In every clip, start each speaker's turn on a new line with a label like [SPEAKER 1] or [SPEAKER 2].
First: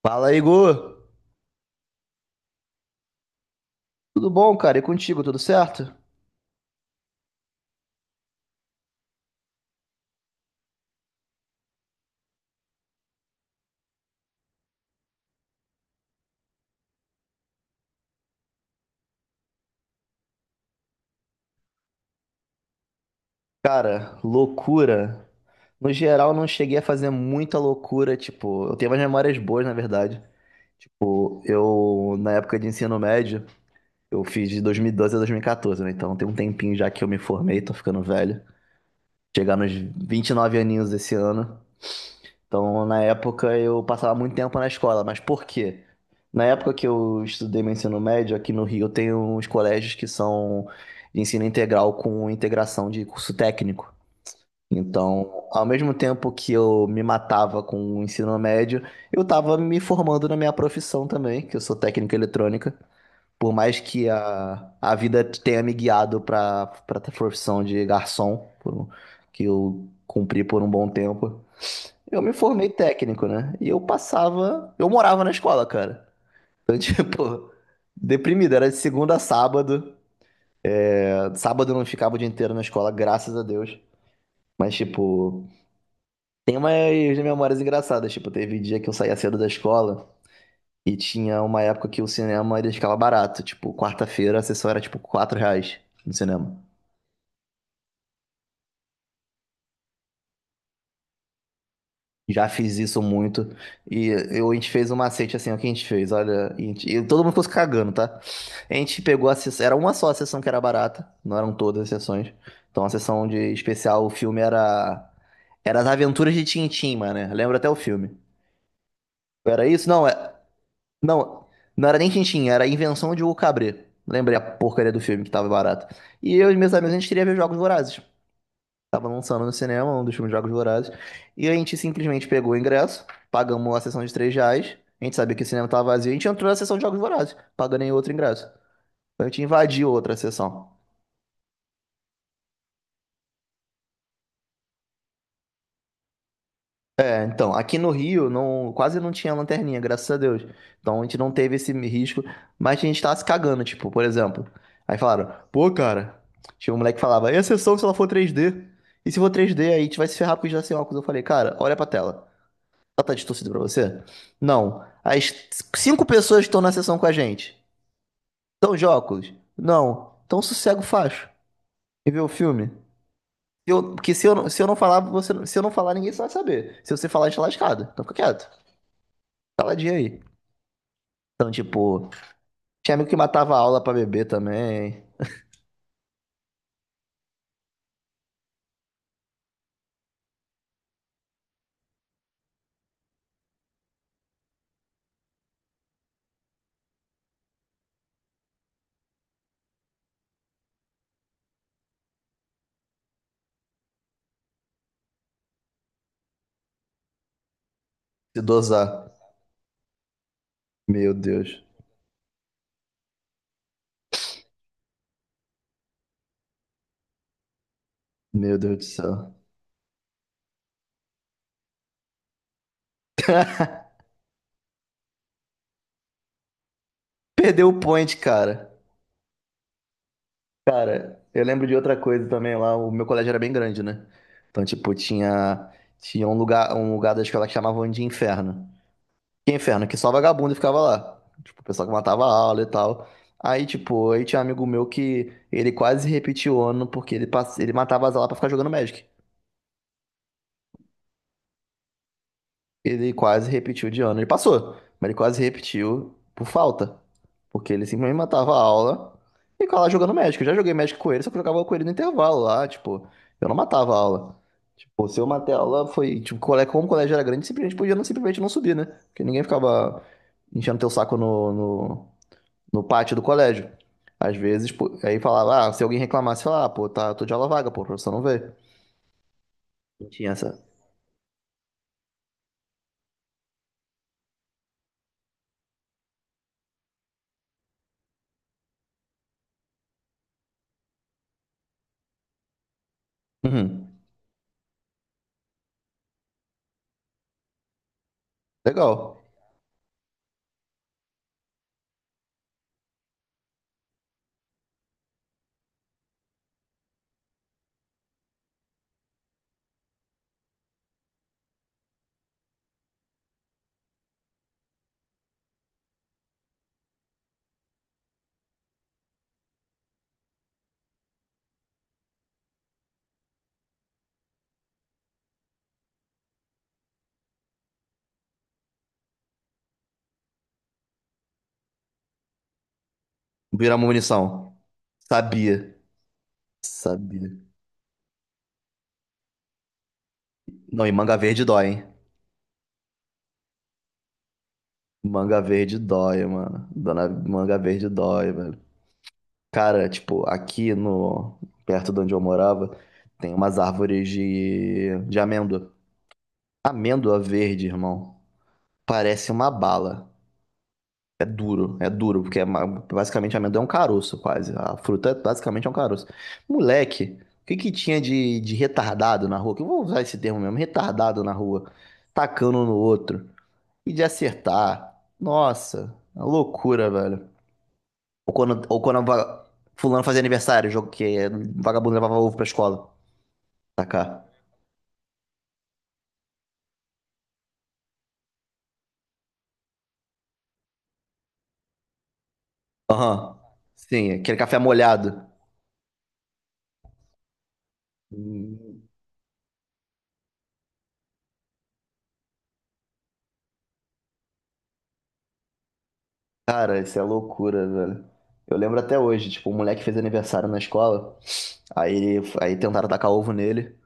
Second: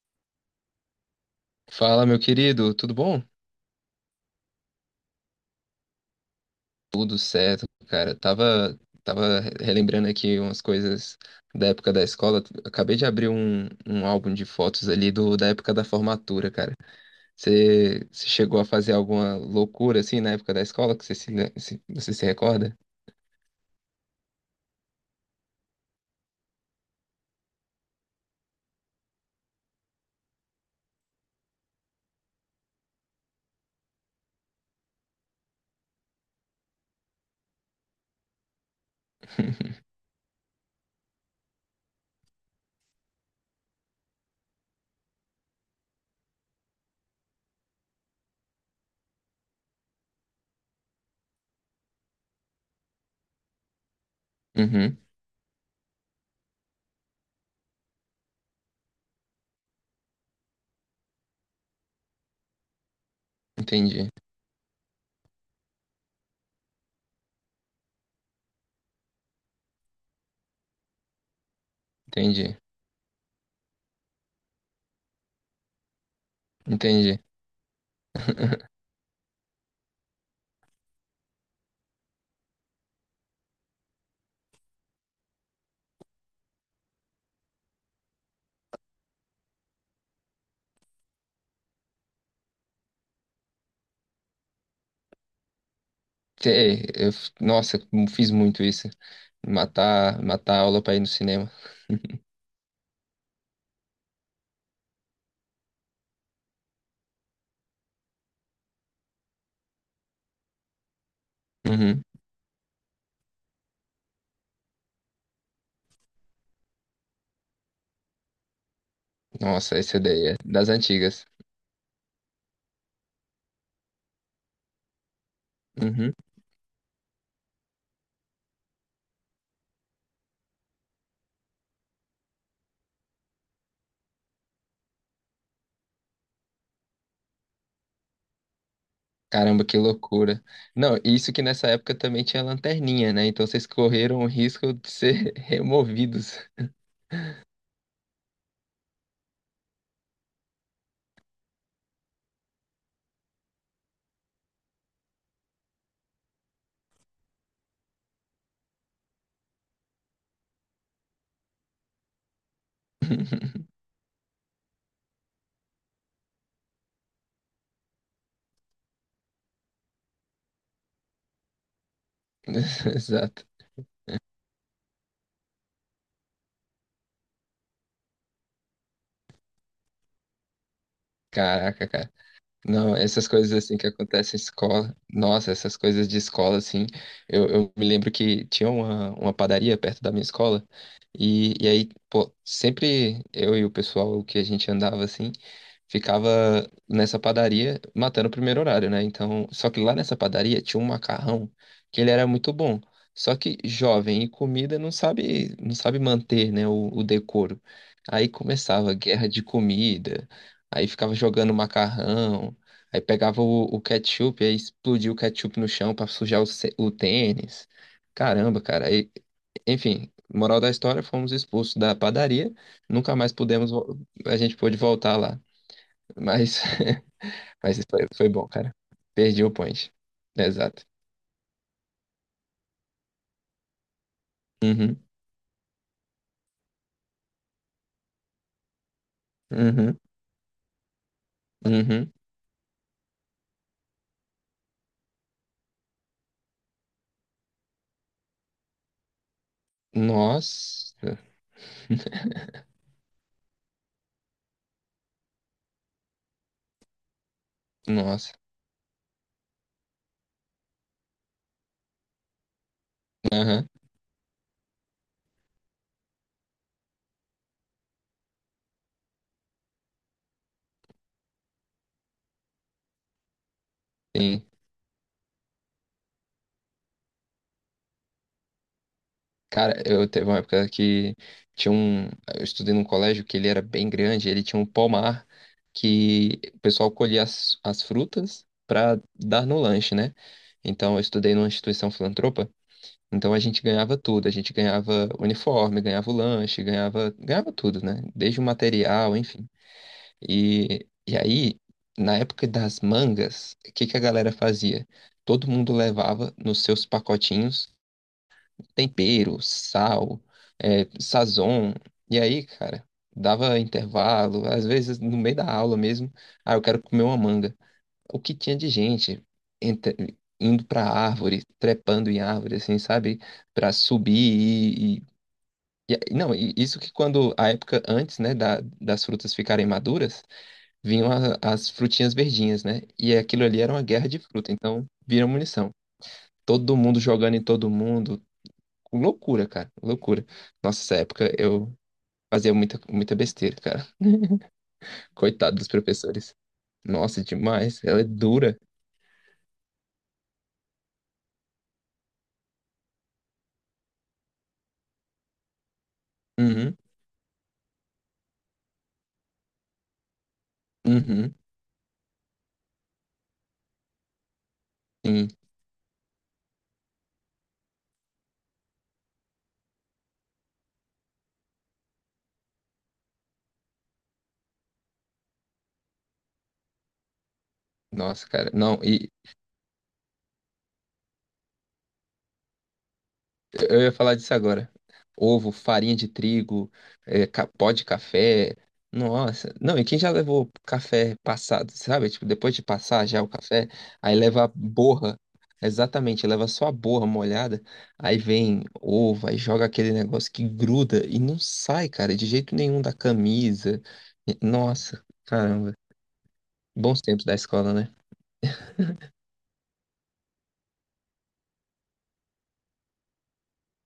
[SPEAKER 1] Fala, Igor!
[SPEAKER 2] Fala, meu querido, tudo bom?
[SPEAKER 1] Tudo bom, cara? E contigo, tudo certo?
[SPEAKER 2] Tudo certo, cara. Tava relembrando aqui umas coisas da época da escola. Acabei de abrir um álbum de fotos ali da época da formatura, cara. Você chegou a fazer alguma loucura assim na época da escola que você se recorda?
[SPEAKER 1] Cara, loucura. No geral, não cheguei a fazer muita loucura, tipo, eu tenho umas memórias boas, na verdade. Tipo, eu, na época de ensino médio, eu fiz de 2012 a 2014, né? Então tem um tempinho já que eu me formei, tô ficando velho. Chegar nos 29 aninhos esse ano. Então, na época, eu passava muito tempo na escola, mas por quê? Na época que eu estudei meu ensino médio, aqui no Rio, tem uns colégios que são de ensino integral com integração de curso técnico.
[SPEAKER 2] Uhum,
[SPEAKER 1] Então, ao mesmo tempo que eu me matava com o ensino médio, eu estava me formando na minha profissão também, que eu sou técnico em eletrônica. Por mais que
[SPEAKER 2] entendi,
[SPEAKER 1] a vida tenha me guiado para a profissão de garçom, que eu cumpri por um bom tempo. Eu me
[SPEAKER 2] entendi,
[SPEAKER 1] formei técnico, né? E eu passava. Eu morava na escola, cara. Então,
[SPEAKER 2] entendi.
[SPEAKER 1] tipo, deprimido. Era de segunda a sábado. Sábado eu não ficava o dia inteiro na escola, graças a Deus. Mas, tipo, tem umas memórias engraçadas. Tipo, teve dia que eu saía cedo da escola e tinha uma época que o cinema ele ficava barato. Tipo, quarta-feira a sessão era tipo R$ 4 no cinema.
[SPEAKER 2] Nossa, eu fiz muito isso. Matar a aula pra ir no cinema.
[SPEAKER 1] Já fiz isso muito. E eu, a gente fez um macete assim, ó, que a gente fez, olha. E todo mundo ficou se cagando, tá? A gente pegou a sessão. Era uma só a sessão que era barata, não eram todas as
[SPEAKER 2] Uhum.
[SPEAKER 1] sessões. Então a sessão de especial, o filme era. Era As Aventuras de Tintim, mano, né? Lembro até o filme. Era
[SPEAKER 2] Nossa,
[SPEAKER 1] isso?
[SPEAKER 2] essa
[SPEAKER 1] Não, é.
[SPEAKER 2] ideia é das antigas.
[SPEAKER 1] Não, não era nem Tintim, era a Invenção de Hugo Cabret. Lembrei a porcaria do filme que tava barato.
[SPEAKER 2] Uhum.
[SPEAKER 1] E eu e meus amigos, a gente queria ver Jogos Vorazes. Tava lançando no cinema, um dos filmes Jogos Vorazes. E a gente simplesmente pegou o ingresso, pagamos a sessão de R$ 3. A gente sabia que o cinema tava vazio, a gente entrou na sessão de Jogos Vorazes, pagando em outro ingresso. Então, a gente
[SPEAKER 2] Caramba, que
[SPEAKER 1] invadiu outra
[SPEAKER 2] loucura.
[SPEAKER 1] sessão.
[SPEAKER 2] Não, isso que nessa época também tinha lanterninha, né? Então vocês correram o risco de ser removidos.
[SPEAKER 1] É, então, aqui no Rio, não, quase não tinha lanterninha, graças a Deus. Então a gente não teve esse risco, mas a gente tava se cagando, tipo, por exemplo. Aí falaram, pô, cara, tinha um moleque que falava, e a sessão se ela for 3D? E se for 3D, aí a gente vai se ferrar porque já sem óculos. Eu falei, cara, olha pra tela. Ela tá distorcida pra você? Não. As 5 pessoas que estão na sessão com a gente. Estão de óculos? Não. Então sossega o facho e vê o filme. Se
[SPEAKER 2] Exato.
[SPEAKER 1] eu- Porque se eu não falar, você, não- se eu não falar, ninguém vai saber. Se você falar, a gente tá lascado. Então fica quieto. Caladinho aí. Então,
[SPEAKER 2] Caraca,
[SPEAKER 1] tipo,
[SPEAKER 2] cara. Não,
[SPEAKER 1] tinha amigo que
[SPEAKER 2] essas coisas
[SPEAKER 1] matava a
[SPEAKER 2] assim
[SPEAKER 1] aula
[SPEAKER 2] que
[SPEAKER 1] pra beber
[SPEAKER 2] acontecem em escola,
[SPEAKER 1] também.
[SPEAKER 2] nossa, essas coisas de escola assim, eu me lembro que tinha uma padaria perto da minha escola e aí, pô, sempre eu e o pessoal que a gente andava assim, ficava nessa padaria matando o primeiro horário, né? Então, só que lá nessa padaria tinha um macarrão que ele era muito bom, só que jovem e comida não sabe manter, né, o decoro. Aí
[SPEAKER 1] Se
[SPEAKER 2] começava
[SPEAKER 1] dosar.
[SPEAKER 2] guerra de comida, aí
[SPEAKER 1] Meu
[SPEAKER 2] ficava jogando
[SPEAKER 1] Deus.
[SPEAKER 2] macarrão. Aí pegava o ketchup, aí explodia o ketchup no chão pra sujar o tênis.
[SPEAKER 1] Meu
[SPEAKER 2] Caramba,
[SPEAKER 1] Deus do
[SPEAKER 2] cara. Aí,
[SPEAKER 1] céu.
[SPEAKER 2] enfim, moral da história, fomos expulsos da padaria. Nunca mais pudemos, vo- A gente pôde voltar lá. Mas,
[SPEAKER 1] Perdeu o
[SPEAKER 2] mas foi,
[SPEAKER 1] point,
[SPEAKER 2] foi bom,
[SPEAKER 1] cara.
[SPEAKER 2] cara. Perdi o point. Exato.
[SPEAKER 1] Cara, eu lembro de outra coisa também lá. O meu colégio era bem grande, né? Então, tipo,
[SPEAKER 2] Uhum,
[SPEAKER 1] tinha um lugar da escola que chamavam de inferno. Que inferno, que
[SPEAKER 2] uhum,
[SPEAKER 1] só vagabundo ficava lá. Tipo, o pessoal que
[SPEAKER 2] uhum.
[SPEAKER 1] matava a aula e tal. Aí tinha um amigo meu que ele quase repetiu o ano porque ele matava as aulas pra ficar jogando Magic.
[SPEAKER 2] Nossa,
[SPEAKER 1] Ele quase repetiu de ano. Ele passou, mas ele quase repetiu por falta. Porque ele simplesmente
[SPEAKER 2] nossa.
[SPEAKER 1] matava a aula e ficava lá jogando Magic. Eu já joguei Magic com ele, só que eu jogava com ele no intervalo lá, tipo, eu não
[SPEAKER 2] Aham.
[SPEAKER 1] matava a aula. Tipo, se eu matei a aula, foi, tipo, como o colégio era grande, simplesmente podia não, simplesmente não subir, né? Porque ninguém ficava enchendo teu saco no pátio do colégio. Às
[SPEAKER 2] Sim.
[SPEAKER 1] vezes, pô, aí falava, ah, se alguém reclamasse, falava, ah, pô, tá, tô de aula vaga, pô, o professor não veio.
[SPEAKER 2] Cara,
[SPEAKER 1] Não
[SPEAKER 2] eu teve
[SPEAKER 1] tinha
[SPEAKER 2] uma
[SPEAKER 1] essa.
[SPEAKER 2] época que tinha um. Eu estudei num colégio que ele era bem grande, ele tinha um pomar que o pessoal colhia as frutas para dar no lanche, né? Então eu estudei numa instituição filantropa, então a gente
[SPEAKER 1] Uhum.
[SPEAKER 2] ganhava tudo, a gente ganhava uniforme, ganhava o lanche, ganhava tudo, né? Desde o material,
[SPEAKER 1] Legal.
[SPEAKER 2] enfim. E aí, na época das mangas, o que que a galera fazia? Todo mundo levava nos seus pacotinhos tempero, sal, é, sazon. E aí, cara, dava intervalo, às vezes no meio da aula mesmo, ah, eu quero comer uma manga. O que tinha de gente indo pra árvore, trepando em árvore, assim, sabe? Pra subir e- a- não, e isso que quando, a época antes, né, das frutas ficarem maduras, vinham as frutinhas verdinhas, né? E aquilo ali era
[SPEAKER 1] Virar
[SPEAKER 2] uma
[SPEAKER 1] uma
[SPEAKER 2] guerra de fruta,
[SPEAKER 1] munição.
[SPEAKER 2] então vira munição.
[SPEAKER 1] Sabia.
[SPEAKER 2] Todo mundo jogando
[SPEAKER 1] Sabia.
[SPEAKER 2] em todo mundo. Loucura, cara, loucura. Nossa,
[SPEAKER 1] Não, e
[SPEAKER 2] essa
[SPEAKER 1] manga
[SPEAKER 2] época
[SPEAKER 1] verde dói,
[SPEAKER 2] eu
[SPEAKER 1] hein?
[SPEAKER 2] fazia muita besteira, cara.
[SPEAKER 1] Manga
[SPEAKER 2] Coitado dos
[SPEAKER 1] verde dói,
[SPEAKER 2] professores.
[SPEAKER 1] mano. Dona
[SPEAKER 2] Nossa,
[SPEAKER 1] manga
[SPEAKER 2] demais.
[SPEAKER 1] verde
[SPEAKER 2] Ela é
[SPEAKER 1] dói, velho.
[SPEAKER 2] dura.
[SPEAKER 1] Cara, tipo, aqui no perto de onde eu morava, tem umas árvores de amêndoa.
[SPEAKER 2] Uhum,
[SPEAKER 1] Amêndoa verde, irmão. Parece uma bala.
[SPEAKER 2] uhum,
[SPEAKER 1] É duro, porque basicamente amendoim é um caroço, quase. A fruta
[SPEAKER 2] sim.
[SPEAKER 1] basicamente é um caroço. Moleque, o que que tinha de retardado na rua? Que eu vou usar esse termo mesmo, retardado na rua, tacando um no outro e de acertar. Nossa, é uma loucura, velho.
[SPEAKER 2] Nossa,
[SPEAKER 1] Ou
[SPEAKER 2] cara.
[SPEAKER 1] quando,
[SPEAKER 2] Não,
[SPEAKER 1] ou quando
[SPEAKER 2] e
[SPEAKER 1] va- Fulano fazia aniversário, vagabundo levava ovo pra escola.
[SPEAKER 2] eu ia falar
[SPEAKER 1] Tacar.
[SPEAKER 2] disso agora. Ovo, farinha de trigo, é, pó de café. Nossa, não, e quem já levou café passado, sabe? Tipo, depois de passar já o
[SPEAKER 1] Aham.
[SPEAKER 2] café,
[SPEAKER 1] Sim,
[SPEAKER 2] aí
[SPEAKER 1] aquele
[SPEAKER 2] leva a
[SPEAKER 1] café
[SPEAKER 2] borra.
[SPEAKER 1] molhado.
[SPEAKER 2] Exatamente, leva só a borra molhada, aí vem
[SPEAKER 1] Hum.
[SPEAKER 2] ovo, aí joga aquele negócio que gruda e não sai, cara, de jeito nenhum da camisa. E- Nossa, caramba.
[SPEAKER 1] Cara, isso
[SPEAKER 2] Bons
[SPEAKER 1] é
[SPEAKER 2] tempos da
[SPEAKER 1] loucura,
[SPEAKER 2] escola, né?
[SPEAKER 1] velho. Eu lembro até hoje, tipo, um moleque fez aniversário na escola, aí tentaram tacar ovo nele.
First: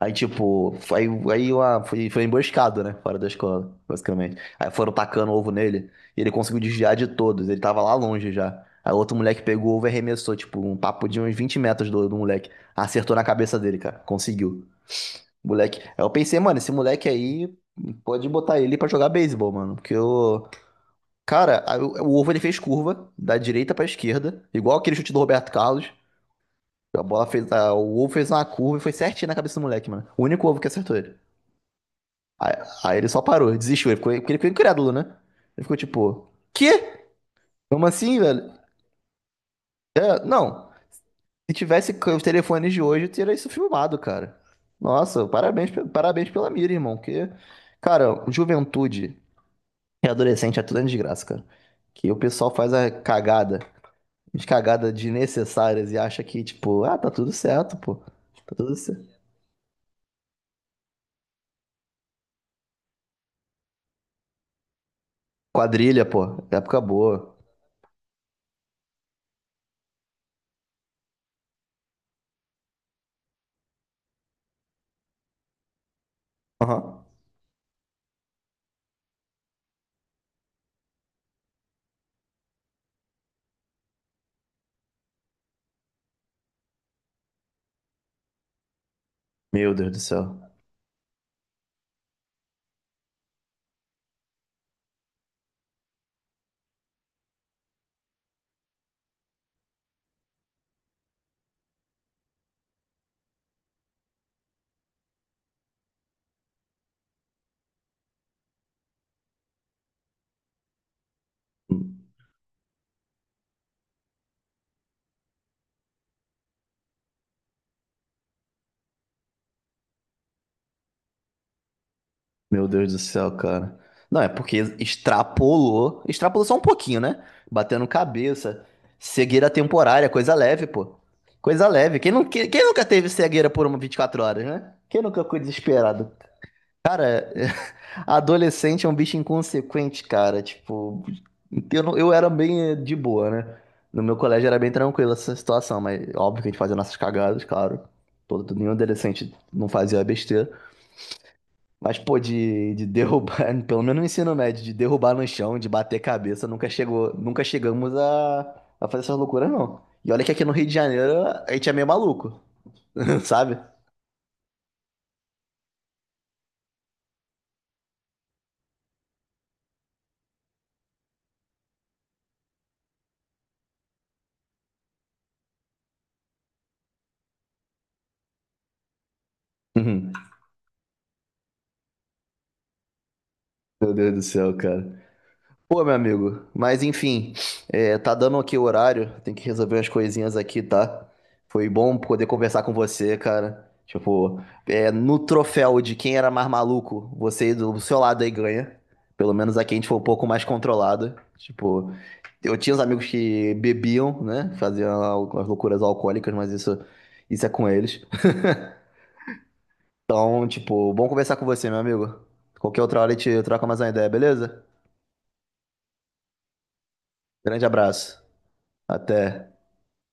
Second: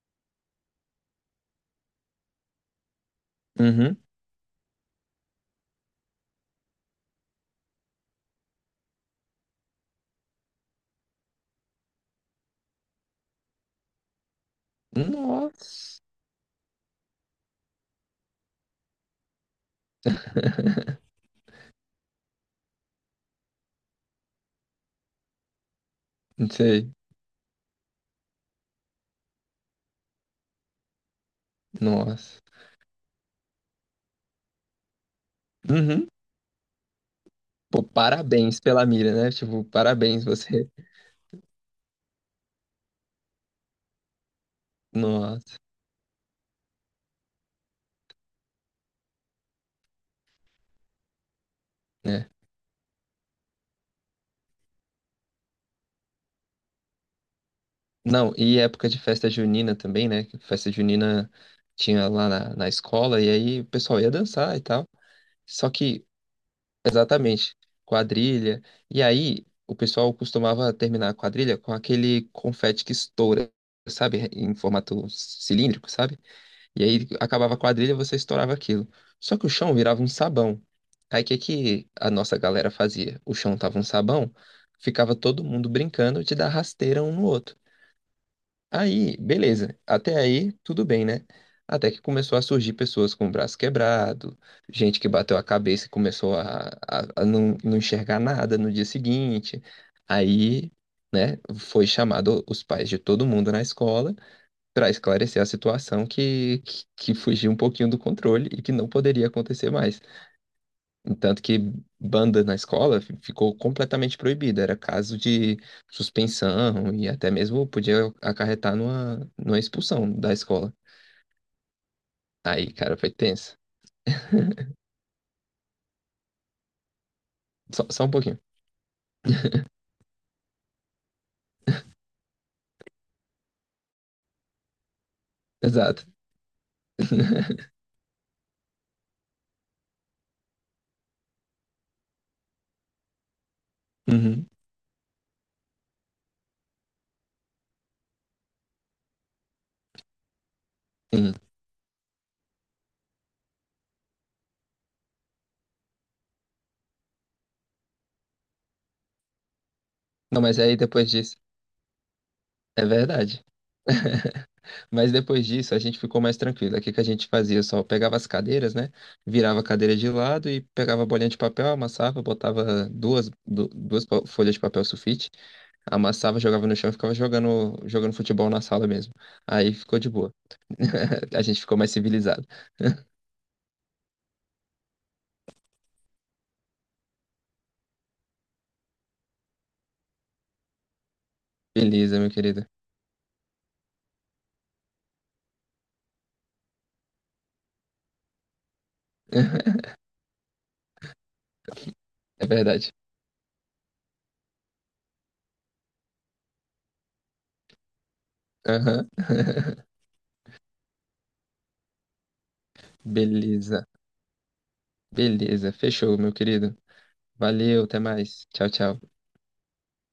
[SPEAKER 1] Aí, tipo, aí, aí uma, foi, Foi emboscado, né? Fora da escola,
[SPEAKER 2] Uhum.
[SPEAKER 1] basicamente. Aí foram tacando ovo nele, e ele conseguiu desviar de todos, ele tava lá longe já. Aí outro moleque pegou o ovo e arremessou, tipo, um papo de uns 20 metros do moleque. Acertou na cabeça dele, cara, conseguiu. Moleque. Aí
[SPEAKER 2] Nossa,
[SPEAKER 1] eu pensei, mano, esse moleque aí, pode botar ele pra jogar beisebol, mano, porque eu. Cara, o ovo ele fez curva da direita pra esquerda, igual aquele chute do Roberto Carlos.
[SPEAKER 2] não sei.
[SPEAKER 1] A bola fez, a- O ovo fez uma curva e foi certinho na cabeça do moleque, mano. O único ovo que acertou ele.
[SPEAKER 2] Nossa.
[SPEAKER 1] Aí, aí ele só parou, desistiu, ele ficou, porque ele ficou incrédulo, né? Ele ficou
[SPEAKER 2] Uhum.
[SPEAKER 1] tipo, quê?
[SPEAKER 2] Pô,
[SPEAKER 1] Como assim, velho?
[SPEAKER 2] parabéns pela mira, né? Tipo,
[SPEAKER 1] É,
[SPEAKER 2] parabéns você.
[SPEAKER 1] não. Se tivesse c- Os telefones de hoje, eu teria isso filmado, cara. Nossa,
[SPEAKER 2] Nossa,
[SPEAKER 1] parabéns pela mira, irmão. Que, cara, juventude e adolescente é tudo uma desgraça, cara. Que o
[SPEAKER 2] né?
[SPEAKER 1] pessoal faz a cagada desnecessárias e acha que, tipo, ah, tá tudo certo, pô.
[SPEAKER 2] Não,
[SPEAKER 1] Tá
[SPEAKER 2] e
[SPEAKER 1] tudo
[SPEAKER 2] época de
[SPEAKER 1] certo.
[SPEAKER 2] festa junina também, né? Que festa junina tinha lá na escola, e aí o pessoal ia dançar e tal. Só
[SPEAKER 1] Quadrilha,
[SPEAKER 2] que,
[SPEAKER 1] pô. Época boa.
[SPEAKER 2] exatamente, quadrilha. E aí o pessoal costumava terminar a quadrilha com aquele confete que estoura, sabe? Em formato cilíndrico, sabe? E
[SPEAKER 1] Aham.
[SPEAKER 2] aí acabava a quadrilha, você estourava aquilo. Só que o chão virava um sabão. Aí o que que a nossa galera fazia? O chão tava um sabão, ficava todo mundo brincando de dar rasteira um no outro. Aí,
[SPEAKER 1] Meu
[SPEAKER 2] beleza,
[SPEAKER 1] Deus do
[SPEAKER 2] até
[SPEAKER 1] céu.
[SPEAKER 2] aí tudo bem, né? Até que começou a surgir pessoas com o braço quebrado, gente que bateu a cabeça e começou a não, não enxergar nada no dia seguinte. Aí, né, foi chamado os pais de todo mundo na escola para esclarecer a situação que fugiu um pouquinho do controle e que não poderia acontecer mais. Tanto que banda na escola ficou completamente proibida, era caso de suspensão e até mesmo podia acarretar numa expulsão da escola.
[SPEAKER 1] Meu
[SPEAKER 2] Aí,
[SPEAKER 1] Deus
[SPEAKER 2] cara,
[SPEAKER 1] do
[SPEAKER 2] foi
[SPEAKER 1] céu,
[SPEAKER 2] tenso.
[SPEAKER 1] cara. Não, é porque extrapolou. Extrapolou só um pouquinho, né?
[SPEAKER 2] Só,
[SPEAKER 1] Batendo
[SPEAKER 2] só um pouquinho.
[SPEAKER 1] cabeça. Cegueira temporária, coisa leve, pô. Coisa leve. Quem, não, quem, Quem nunca teve cegueira por uma 24 horas, né? Quem nunca ficou
[SPEAKER 2] Exato.
[SPEAKER 1] desesperado? Cara, adolescente é um bicho inconsequente, cara. Tipo, eu, não- eu era bem de boa, né? No meu colégio
[SPEAKER 2] Uhum,
[SPEAKER 1] era bem tranquila essa situação, mas óbvio que a gente fazia nossas cagadas, claro. Todo, nenhum adolescente não fazia besteira.
[SPEAKER 2] sim.
[SPEAKER 1] Mas, pô, de derrubar, pelo menos no ensino médio, de derrubar no chão, de bater cabeça, nunca chegou, nunca chegamos a fazer essas loucuras, não. E olha que
[SPEAKER 2] Não,
[SPEAKER 1] aqui no
[SPEAKER 2] mas
[SPEAKER 1] Rio de
[SPEAKER 2] aí depois
[SPEAKER 1] Janeiro
[SPEAKER 2] disso,
[SPEAKER 1] a gente é meio maluco,
[SPEAKER 2] é verdade.
[SPEAKER 1] sabe?
[SPEAKER 2] Mas depois disso, a gente ficou mais tranquilo. O que que a gente fazia? Só pegava as cadeiras, né? Virava a cadeira de lado e pegava a bolinha de papel, amassava, botava duas, du- duas pa- folhas de papel sulfite, amassava, jogava no chão e ficava jogando futebol na sala mesmo. Aí ficou de
[SPEAKER 1] Uhum.
[SPEAKER 2] boa. A gente ficou mais civilizado.
[SPEAKER 1] Meu Deus do céu, cara. Pô, meu amigo, mas enfim, é, tá dando aqui o horário, tem que resolver umas coisinhas aqui, tá? Foi bom
[SPEAKER 2] Beleza,
[SPEAKER 1] poder
[SPEAKER 2] meu
[SPEAKER 1] conversar
[SPEAKER 2] querido.
[SPEAKER 1] com você, cara. Tipo, é, no troféu de quem era mais maluco, você do seu lado aí ganha. Pelo menos aqui a gente foi um pouco mais controlado. Tipo,
[SPEAKER 2] É
[SPEAKER 1] eu tinha os
[SPEAKER 2] verdade.
[SPEAKER 1] amigos que bebiam, né? Faziam algumas loucuras alcoólicas, mas isso é com eles.
[SPEAKER 2] Aham.
[SPEAKER 1] Então, tipo, bom conversar com você, meu amigo. Qualquer outra hora a gente troca mais
[SPEAKER 2] Beleza.
[SPEAKER 1] uma ideia, beleza?
[SPEAKER 2] Beleza. Fechou, meu querido.
[SPEAKER 1] Grande
[SPEAKER 2] Valeu, até
[SPEAKER 1] abraço.
[SPEAKER 2] mais. Tchau, tchau.
[SPEAKER 1] Até.